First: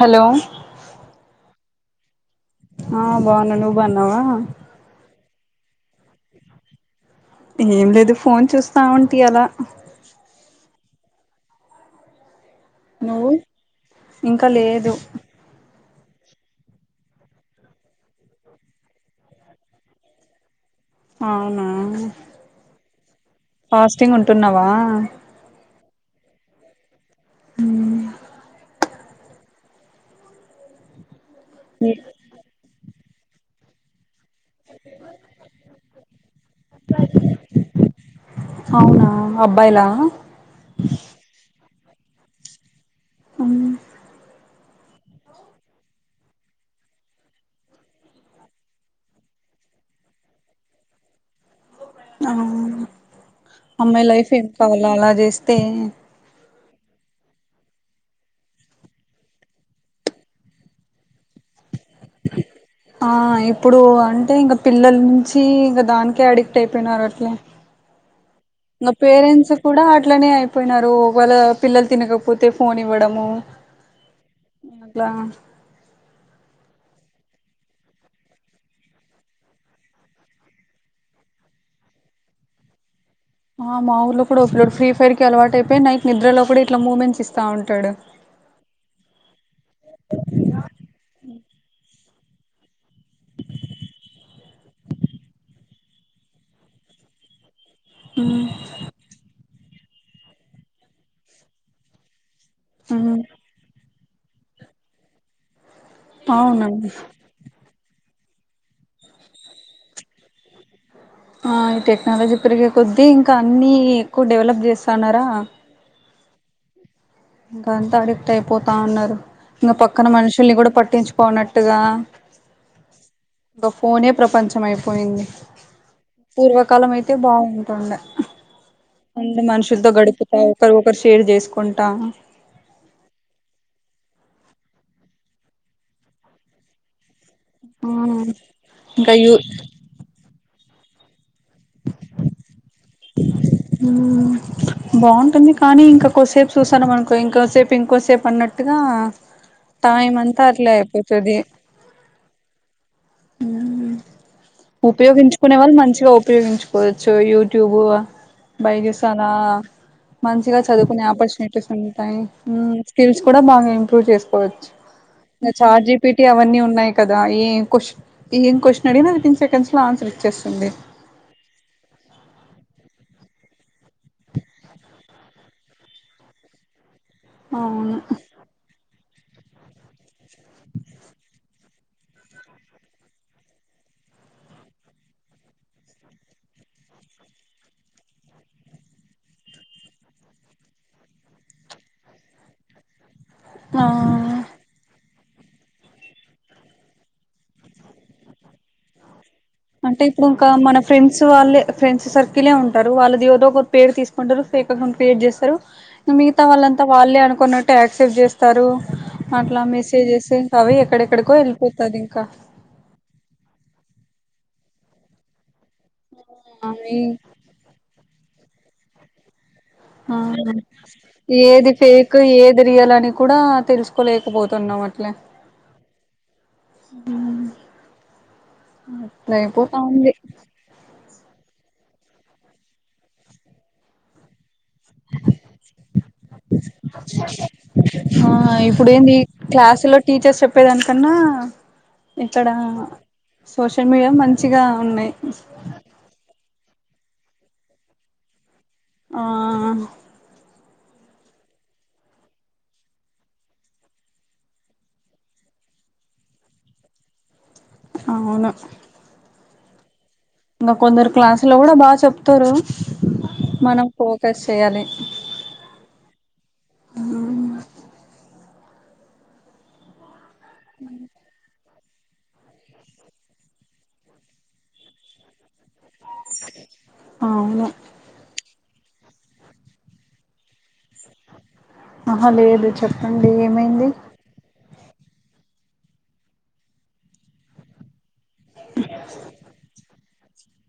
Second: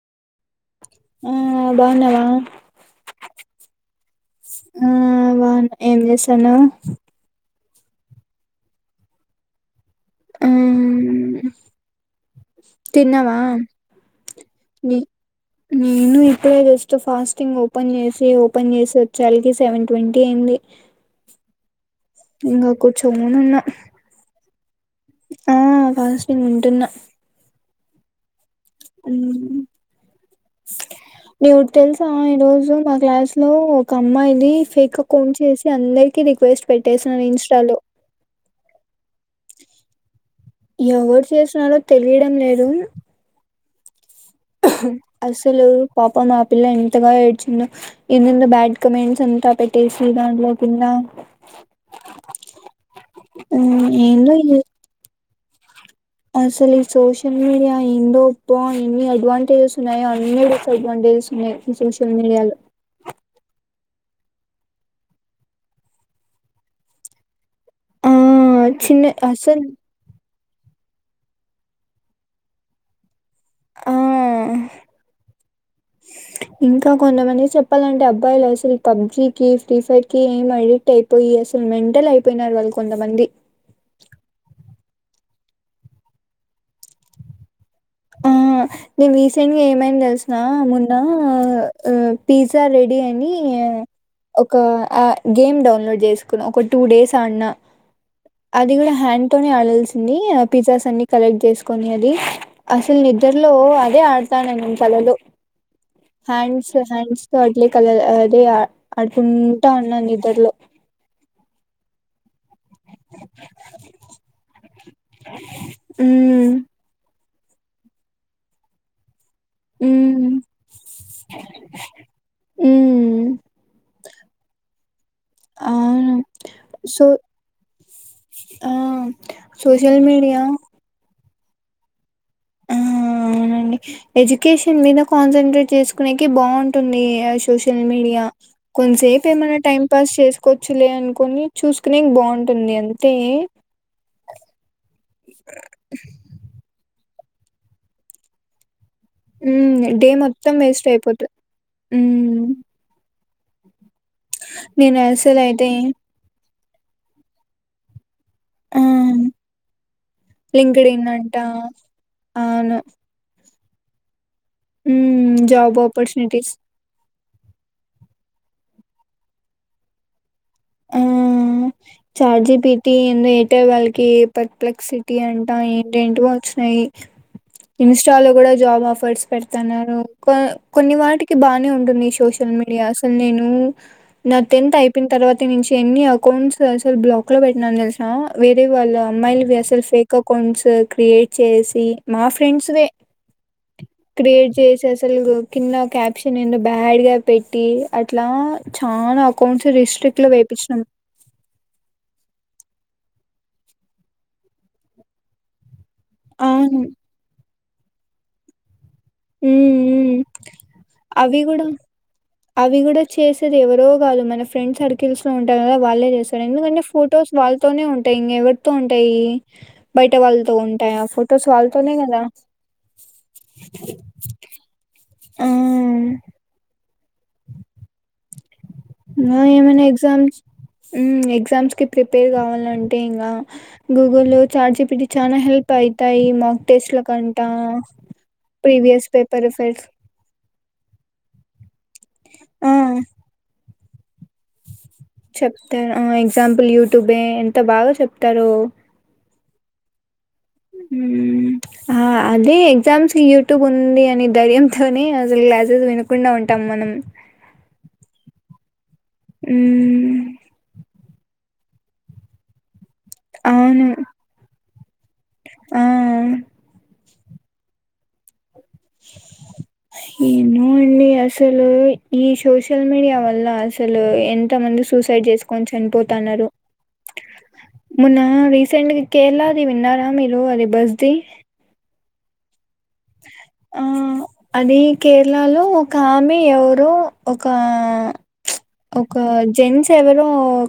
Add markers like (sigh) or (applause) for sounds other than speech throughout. Hello ఆ బాగునవా ఆ బావున్నా నువ్వు బావున్నావా ఆ బాగున్నా ఏం చేస్తున్నావ్ ఏం లేదు ఫోన్ చూస్తా ఉంటీ ఇఅలా ఊఉ నువ్వు తిన్నవా ఇంకా లేదు నేను ఇప్పుడే జస్ట్ ఫాస్టింగ్ ఓపెన్ చేసి ఓపెన్ చేసి వచ్చాళ్కి సెవెన్ ట్వంటీ అయింది అవునా ఇంకా కూర్చొని ఉన్నా ఫాస్టింగ్ ఉంటున్నావ వా్ ఆ బస్ ఉంటున్న అ నీకు తెలుసా ఈ రోజు మా క్లాస్ లో ఒక అమ్మాయిది ఫేక్ అకౌంట్ చేసి అందరికి రిక్వెస్ట్ పెట్టేసినారు ఇన్స్టాలో అవునా అబ్బాయిలా ఎవ్వరు చేస్తున్నారు తెలియడం లేదు ఉమ్ అసలు పాపమ్ ఆ పిల్ల ఎంతగా ఏడ్చిందో, ఎందేందో బ్యాడ్ కమెంట్స్ అంతా పెట్టేసి దాంట్లో కింద ఆ మ్ అమ్మాయి లైఫ్ ఏందో ఏం ఇది కావాల అలా చేస్ తే అసలు ఈ సోషల్ మీడియా ఇందో తో ఎన్ని అడ్వాంటేజెస్ ఉన్నాయో అన్ని డిస్ అడ్వాంటేజెస్ ఉన్నాయి ఈ సోషల్ మీడియాలో ఆ ఇప్పుడు ఆ అంటే ఇంకా పిల్లల నుంచి ఇంక దానికే అడిక్ట్ అయిపోయినారు అట్లే ఆ నా చిన్న పేరెంట్స్ అసలు కూడా అట్లనే అయిపో పోయినారు ఒకవేళ పిల్లలు తినకపోతే ఫోన్ ఇవ్వడము ఆ అట్లా ఇంకా కొంతమంది చెప్పాలంటే అబ్బాయిలు అసలు పబ్జి కి ఫ్రీ ఫైర్ కి ఏం అడిక్ట్ అయిపోయి అసలు మెంటల్ అయిపోయినారు వాళ్ళు కొంతమంది ఆ మా ఊర్లో కూడా ఒకడు ఫ్రీ ఫైర్ కి అలవాటు అయిపోయి నైట్ నిద్రలో కూడా ఇట్లా మూమెంట్స్ ఇస్తా ఉంట్ ఆ నేను రీసెంట్ గా ఏమైంది తెలిసునా మొన్నా ఆ ఆ ఈ సార్ రేట్ డిని ఆ ఒక ఆ గేమ్ డౌన్లోడ్ చేసుకున్న ఒక టూ డేస్ ఆడిన అది కూడా హ్యాండ్ తోనే ఆడిన్ తెలిసింది పిజ్జాస్ అన్ని కలెక్ట్ చేసుకొని అది అసలు ఉమ్ నిద్దర్ లో ఐ అదే ఆడతా నేను కలలో హ్యాండ్స్ అవునండి హ్యాండ్స్తో అట్లే కలల అది ఆడుకుంటా ఉన్నాను నిద్దర్లో ఆ ఈ టెక్నాలజీ పెరిగే కొద్దీ ఇంకా అన్నీ ఎక్కువ డెవలప్ చేస్తన్నారా ఉమ్మ్ ఇంకా అంతా అడెక్ట్ అయిపోతా ఉన్నారు. ఇంకా పక్కన ఉమ్ మనుషుల్ని కూడా పట్టించుకోనట్టుగా ఉమ్ ఇంకా ఫోనే ప్రపంచం అయిపోయింది. అవును పూర్వకాలం సో అయితే బాగుంటుండె ఆ అందురు మనుషులతో సోషల్ గడుపుతా మీడియా ఒకరి ఒకరు షేర్ చేసుకు కుంటా ఆ అవునండి ఎడ్యుకేషన్ మీద కాన్సన్ంట్రేట్ చేసుకునేకి బాగుంటుంది ఐష్ సోషల్ ఆ మీడియా ఇంకా కొంతసేపు యూ ఏమైన్నా టైం పాస్ చేసు కొచ్చులే అనుకని చూసుకునేకి బాగుంటుంది అం ఉమ్ బాగుంటుంది కానీ ఇంకా కొద్దిసేపు చూస్తాను మనకు ఇంకోసేపు ఇంకోసేపు అన్నట్టుగా ఉ డే టైం అంతా మొత్తం అట్లే వేస్ట్ అయిపోతు అయిపోతది హ్మ్మ్ ఉ అసలు ఉపయోగించుకునే అయితే వాళ్ళు మంచిగా ఉపయోగించు కొచ్చు యూట్యూబ్ ఆ బైజుస్ అలా మంచిగా లింక్డ్ చదువుకునే ఇన్ అంట ఆపర్చునిటీస్ ఉంటాయి అవును స్కిల్స్ కూడా బాగా ఇంక్లూడ్ చే ఉమ్ చ్చ జాబ్ చార్జిపిటి ఆపర్చునిటీస్ అవన్నీ ఉన్నాయి కదా ఏ కుష్ ఏన్ క్వశ్న్ అడిగిన విత్ ఇన్ సెకంస్లాన్స ఇ ఆ చార్జి పిటి అంటే వాళ్ళకి పర్ప్లెక్సిటీ అంటా ఏంటేంటి వచ్చినయి అవును ఇన్స్టా లో కూడా జాబ్ ఆఫర్స్ పెడత కొన్ని వాటికి బానే ఉంటుంది సోషల్ మీడియా అసలు నేను నా టెన్త్ అయిపోయిన తర్వాత అ నుంచి ఎన్ని అకౌంట్స్ అసలు బ్లాక్ లో పెట్టినాని తెలిసినా వేరే వాళ్ళ అమ్మాయిలువి అసలు ఫేక్ అకౌంట్స్ క్రియేట్ చేసి మా ఫ్రెండ్స్విే ఆ క్రియేట్ చేసే తెలుగు కింద క్యాప్షన్ ఎన్నో బ్యాడ్గా పెట్టి అట్లా చానా కోన్ అంటే రెస్ట్లెస్ ఇంకా మన ఫ్రెండ్స్ వాళ్ళే ఫ్రెండ్స్ సర్కిలే ఉంటారు వాళ్ళదివరో ఒకరు పేరు తీసుకుంటారు ఫేక్ అకౌంట్ క్రియేట్ చేస్తారు మిగత అవును వాళ్ంత వాళ్ళే అనుకుొన్నట్ ట్యాక్సేప్ చేస్తారు ఉ అట్లా మెసేజెస్ ఇంకా అవి ఎక్కడెక్కడికో అవి కూడా వెళ్ళిపోతది ఇంకా అవి కూడా చేసేది ఎవరో కాదు మన ఫ్రెండ్స్ సర్కిల్స్ లో ఉ వాళ్ళే చేస్తారు ఎందుకంటే అవి ఫొటోస్ వాళ్ళతోనే ఉంటాయింక ఎ త ఉంటాయి బయట ఆ వాళ్ళతో ఉంటాయి ఆ ఫొటోస్ ఏది వాళ్ళతోనే ఫేక్ కదా ఏది రియల్ అని కూడా తెలుసుకో లేకపోతున్నాం అట్లా ఆ హ అయిపో త ఉంది ఎగ్జామ్కీ ప్రిపేర్ కావాలంటే ఇంకా గూగుల్లో చార్జిపిటి చాలా హెల్ప్ అవుతాయి మాక్ టెస్ట్ల కంటా ఆ ఇప్పుడు ప్రీవియస్ ఏంది పేపర్ఫర్స్ క్లాసులో టీచర్స్ చెప్పేదానికన్నా ఇక్కడ సోషల్ మీడియా మంచిగా ఉన్నాయి చెప్తే ఆ ఎగ్జాం ల్ యూట్యూబే ఎంత బాగా చెప్తారో ఆ అదే ఎగ్జామ్స్ కి యూట్యూబ్ ఉంది అనే ధైర్యంతోనే అసలు క్లాసెస్ వినకుండా ఉంటాం మనం అవును హ్మ్ ఇంకా కొందరు క్లాసు లో కూడా బా చెప్తారు మనం అవును ఫోకస్ చేయాలి ఆ అవు ఏమో అండి అసలు ఈ సోషల్ మీడియా వల్ల అసలు ఎంత మంది సూసైడ్ చేసుకొని చనిపోతు నాన్నగారు అవును మొన్న రీ సెంట్ గి కేరళా ది విన్నారా మీరు అది బస్ ది ఆహా లేదు చెప్పండి ఆ ఏమైంది అది కేరళలో ఒక ఆమి ఎవరో ఒక ఒక జెస్స్ తెవరో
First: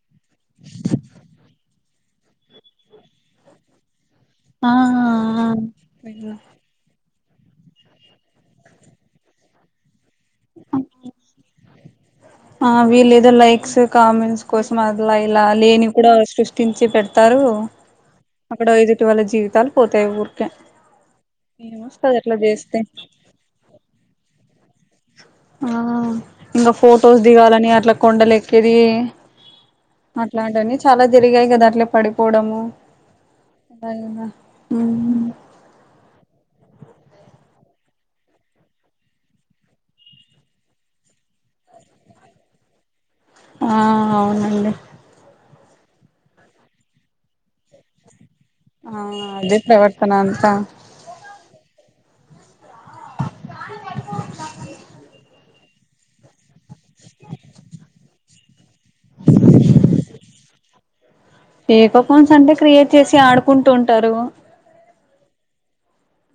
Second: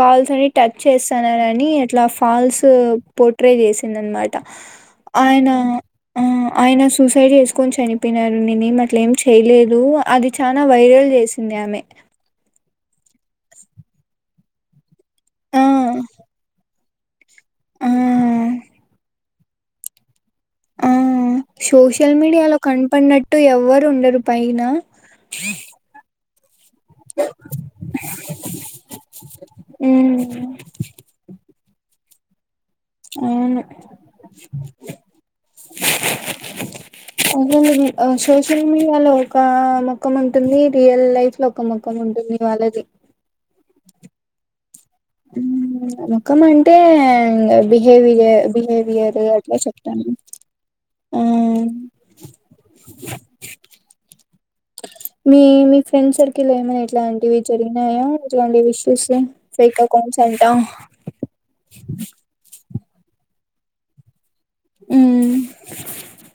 కాల్సిని టచ్ చేస్తానని అట్లా ఫాల్స్ పోట్రే చేసిందినమాట ఆ ఆయన ఆ ఆయన సూసై సై చేసుకొని చనిపోయినారు నేను ఏం అట్లేం చేయలేదు అది చానా ఆ వైరల్ చేసింది ఆమె ఆ వీళ్ళేదో లైక్స్ కామెంట్స్ కోసం అ ఇలా ఇలా అ ఆ లేేని కూడా సృష్టిన్ చిప్పట్ తారు ఆ అక్కడ ఎదుటి వాళ్ళ జీవి తాల్ పోతాయి ఊరు ఆ సోషల్ మీడియాలో చేస్తే కనపడినట్టు ఎవ్వరు ఉండరు పైన ఆ ఇంకా ఫొటోస్ దిగాలని అట్లా కొండల ఎక్కేది, ఉమ్ అట్లాంటిని చాలా జరిగాయి కదా అట్లే పడిపో పోవడము అవును అసలు ఈ సోషల్ మీడియాలో ఒక మొఖం ఉంటుంది రియల్ లైఫ్ లో ఒక మొఖం ఉంటుంది వాళ్ళది ఆ అవునండి ముఖం అంటే బిహేవియర్ ఆ బిహేవియర్ అదే అట్లా చెప్తన్న ప్రవర్తన అంతా ఆ మీ మీ ఫ్రెండ్స్ సర్కిల్ లొ ఏమైనా ఇట్లాంటివి జరిగినాయా ఇట్లాంటివి ఇష్ ఇష్యూ ఫెక్ అకౌంట్స్ అంట ఫేక్ అకౌంట్స్ అంటే క్రియేట్ చేసి ఆడుకుంటు ఉంటారు హు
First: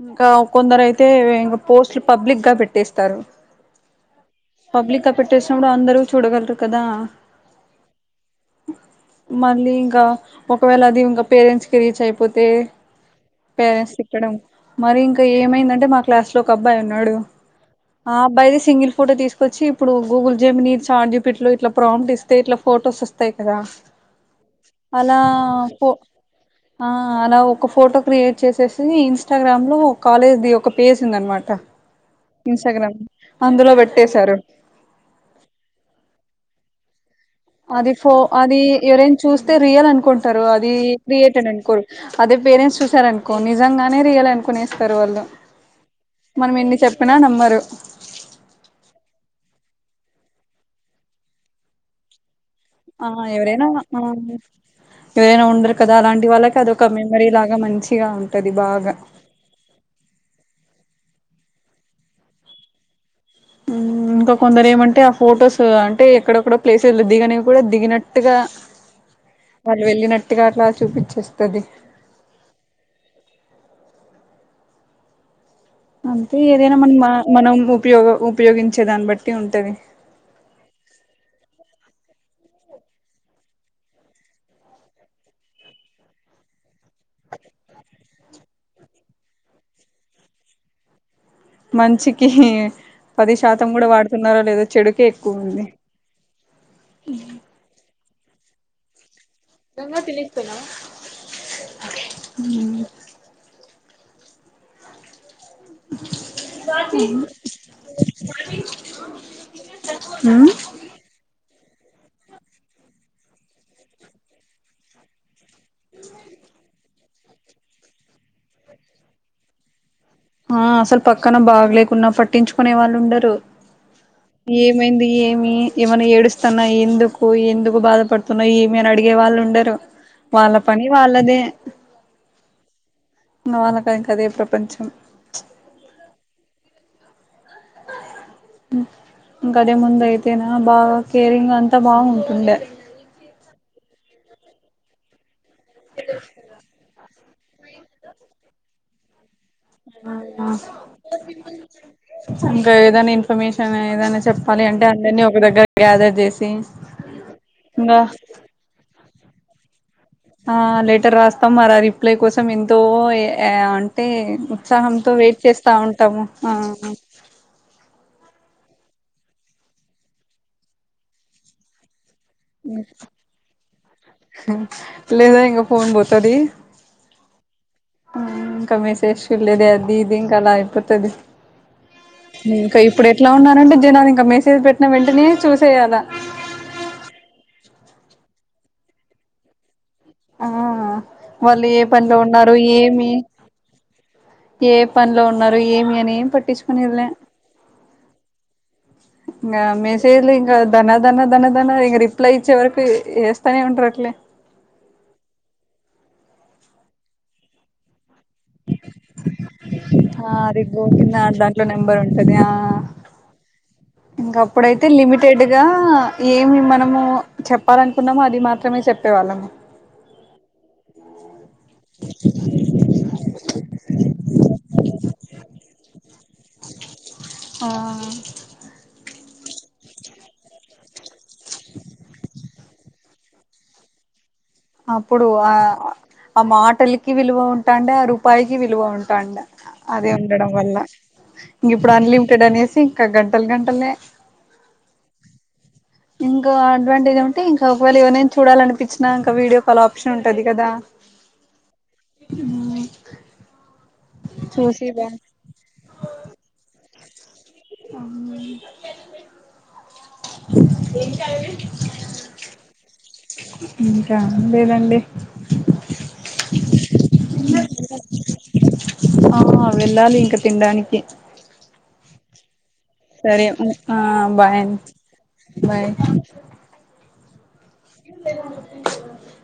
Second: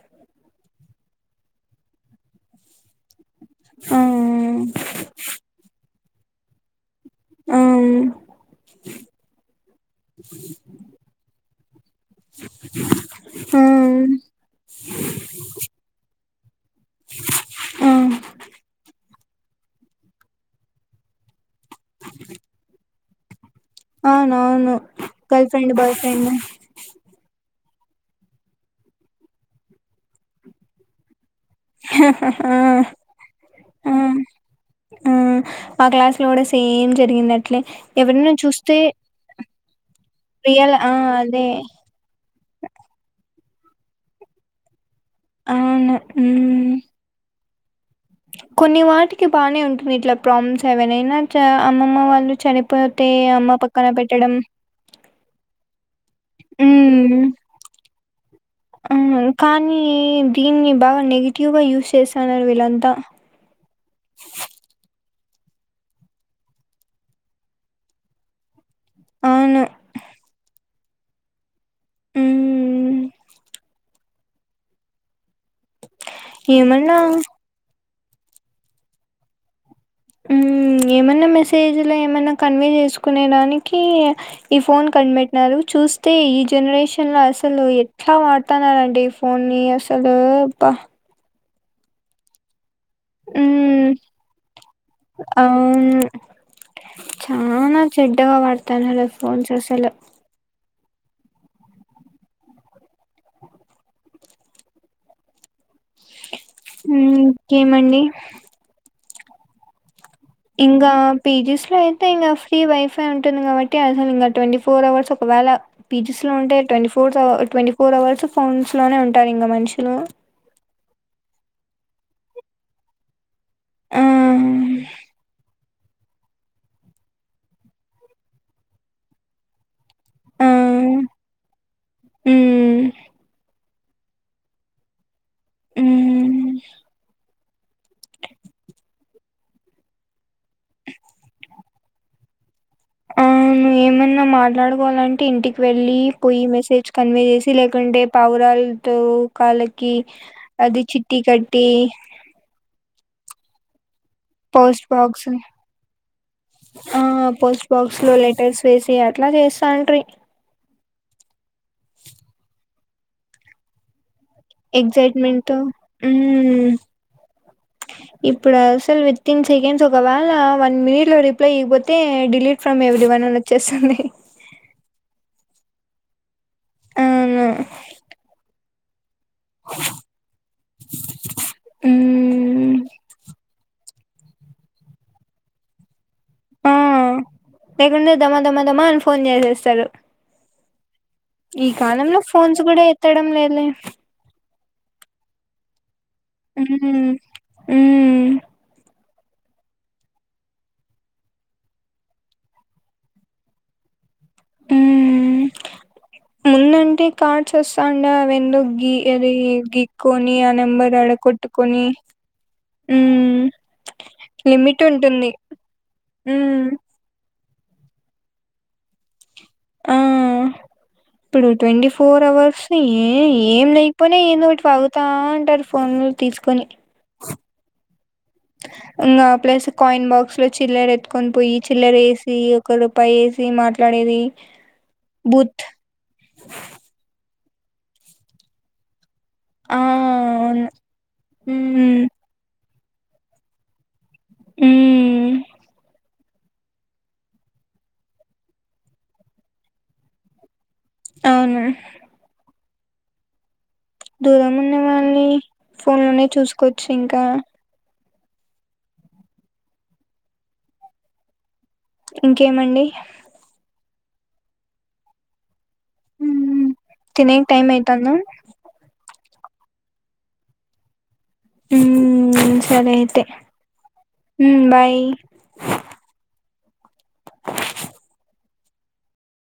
ఇంకా కొందరు అయితే ఇంగ పోస్ట్లు పబ్లిక్ గా పెట్టేస్తారు అ పబ్లిక్ గా పెట్టేసినప్పుడు అందరు చూడగల్ రు కదా ఆ మళ్ళీ ఇంకా ఒకవేళ అది ఇంకా పేరెంట్స్ కి రీచ్ అయిపోతే ఆ పేరెంట్స్ తిట్టడం మరి ఇంకా ఏమైందంటే మా క్లాస్ లో ఒక అబ్బాయి ఉన్నాడు ఆ అబ్బాయిది సింగిల్ ఫోటో తీసుకు వచ్చి ఇప్పుడు గూగుల్ జేమినీ చార్జిపిట్లు ఇట్ల ప్రంప్టిస్తే ఇట్లా ఫోటోస్ వస్ అవునవును గర్ల్ ఫ్రెండ్ ఫో బాయ్ ఫ్రెండ్ ఆ అలా ఒక ఫోటో క్రియేట్ చేసేసి ఇన్స్టాగ్రామ్ లో కాలేజ్ ది ఒక పేజ్ ఉంది అనమాట్ ట ఇన్స్టాగ్రామ్ అందులో పెట్ ఆ ఆ మా క్లాస్ లో గూడా సే సేమ్ జరిగింది అట్లే ఎవరైనా చూస్తే స్తే రియల్ అన్ నుకుంటారు అది రియల్ ఆ! క్రియేటే అదే. నని అనుకోరు అదే పేరెంట్స్ చూసారను కొ నిజంగానే రియల్ అను కొనే త్తారు వాళ్ళు అవును. మనం ఎన్ని హ్మ్. చెప్పినా నమ్మరు కొన్ని వాటికి బానే ఉంటుంది ఇట్లా ప్రామ్స్ ఏవనైనా చ అమ్మమ్మ వాళ్ళు చని పోతే ఆ అమ్మ పక్కన పెట్టడం ఏవరయినా ఉండర్ కదా అలాంటి వాళ్ళకి అదొక హ్మ్. మెమరీ లాగా మంచిగా ఉంటది బాగా అవును. క్యూబా యూస్ చేశినారు వీళ్లంతా. హ్మ్. ఇంకా కొందరు ఏమంటే ఆ ఫొటోస్ అంటే ఎక్కడొక్కడో ప్లేసులు, దిగనవి కూడా దిగినట్టుగా. అవును. వాళ్ళు వెళ్ళినట్టుగా అట్లా స్ చూపిచ్చేస్తది. ఊ. అంటే ఏదైనా ఏమన్నా మన్నా మనం మువ్ పయోగ్ ఉపయోగించే దాన్ని బట్టి ఉంటది. ఉమ్, ఏమన్నా మెసేజ్ ల ఏమన్నా, కన్వే జెసుకునే దానికి ఈ ఫోన్ కనిపెట్టినారు. చూస్తే ఈ జనరేషన్ గ అసలు ఎట్లా వాడ్ త్త నారండి ఫోన్ ని అసలు, అబ్బ మంచికి పది శాతం గుడ హ్మ్. వాడుతున్నారొ లేదో, చెడుకే ఎక్కువుంది. అవును. తనరస్ జంగా పిలిస్తున్నావా? ఉమ్ ఇంకేమండి? ఉమ్ ఇంగా పీ జి స్ ప్పుడయితే ఇంకా ఫ్రీ వైఫై ఉంటుంది కాబట్టి. అసలు ఇంకా ట్వంటీ ఫోర్ అవర్స్, ఒకవేళ పీజీస్ లో ఉంటే ట్వంటీ ఫ్ ఫోర్సవ ట్వంటీ ఫోర్ అవర్స్ ఫోన్స్ లోనే ఉంటారు ఇంకా మనుషులు. ఆ అసలు పక్కన బాగ లేకున్నా పట్టించుకునే వాళ్ళు ఉండరు. ఆ! ఏమైంది ఏమి? ఏమన్నా ఏడుస్తన్నా ఎందుకు, ఎందుకు బాధపడుతున్నావ్ ఏమీ అని అడిగే వాళ్ళు ఉండరు. ఆ! వాళ్ళ పని వాళ్ళదే, హ్మ్. ఇంగ వాళ్ళక్ దానికదే ప్రపంచం. ఉమ్ ఇంకా అదే ముందు అయితేనా, బాగా కేరింగ్ అంతా బాగుంటుండే. అవును, ఏమన్నా మాట్లాడుకోవాలంటే ఇంటికి వెళ్ళి, పోయి మెసేజ్ కన్వే జెస్ ది లేకుండే, పావురాల్తో కాళ్లకి, ఆ అది చిట్టి కట్టి దాని ఇన్ఫర్మేషన్ ఏదన్న పోస్ట్ బాక్స్, చేసి ఆ పోస్ట్ ఇంగా బాక్స్ లో లెటర్స్ వేసేయద్ అట్లా జేస్తాంట్రీ. ఆ లెటర్ రాస్తం, మర ఆ రిప్లై కోసం ఎంతో ఏ అంటే ఉత్సాహంతో వెయిట్ ఎగ్జైట్మెంట్ తో చేస్తా ఉంటాము ఆ మ్మ్ ఇప్పుడు అసలు విత్ ఇన్ సెకండ్స్ ఒకవేళ వన్ మినిట్ లో రిప్లై ఇవ్వోతే డిలీట్ ఫ్రమ్ ఎవ్రీ వన్ అని వచ్చేస్తుంది లేదా ఇంగ ఫోన్ బోతది అవును కమ్మ శేష చూడలేద అది ఇది ఇంకా అలా అయిపోతుది మ్మ్ ఇంకా ఇప్పుడు ఎట్లా ఉన్నారంటే జనానికి ఇంకా మెసేజ్ పెట్టిన వెంటనే చూసేయాలా ఆ లేకుండే దమా దమాదమా అని ఫోన్ చేసేస్తారు ఆ వాళ్ళు ఈ ఏ పనిలో కాలంలో ఉన్నారు ఫోన్స్ కూడా ఏమి ఎత్తడం లేదులే ఏ పనిలో ఉన్నారు ఏమి అని ఏం ఉ పట్టించుకునేదిలే అ ఇంకా మెసేజ్లు ఇంకా ధనాధనా దధనదనా ఇంక రిప్లై ఇచ్చే వరకు వేస్తానే ఉంటారు అట్లే ఉ ముందండి కార్డ్స్ వస్తా ఇంగ వెందు గీ అది గీక్కొని ఆ రిపో నెంబర్ అడ కింద దాంట్లో కొట్టుకొని, నెంబర్ ఉంటది ఆ ఉమ్ ఇంక లిమిట్ అప్పుడైతే ఉంటుంది. లిమిటెడ్ ఉమ్ చెప్పాలనుకున్నాము అది మాత్రమే చెప్పేవాళ్ళము ఆ ఇప్పుడు ట్వంటీ ఫోర్ అవర్స్ ఏ ఏం లేకపోనా ఏదిో ఒకటి వాగుతా అంటారు ఫోన్ లో తీసుకొని ఆ ఇంకా ప్లస్ కాయిన్ బాక్స్ లో చిల్లర ఎత్తుకొని పోయి చిల్లర వేసి ఒక రూపాయి వేసి మాట్లాడేది అప్పుడు ఆ బూత్ ఆ మాటలకి విలువ ఉంటు టాండ రూపాయకి విలువ ఉడి ఆ అది ఉండడం అవును వల్ల ఇంక ఉమ్ ఇప్పుడు అన్లిమిటెడ్ అనేసి గంటలు గంటలే హూ ఇంకా అడ్వాంటేజ్ ఏంటే ఇంకా ఒకవేళ ఎవరైనా చూడాలి అనిపించిన ఇంకా వీడియో కాల్ ఆప్షన్ ఉంటది కదా అవును దూరం ఉన్న చూసి బా వాళ్ళని ఫోన్ లోనే చూసుకోవచ్చు ఇంకా అ ఇంకేమండి కా లేదండి తినేకి టైం అయితాందా ఆ వెళ్ళాలి ఇంకా తినడానికి హ సరే బాయ్ బాయ్ (inaudible) ఇ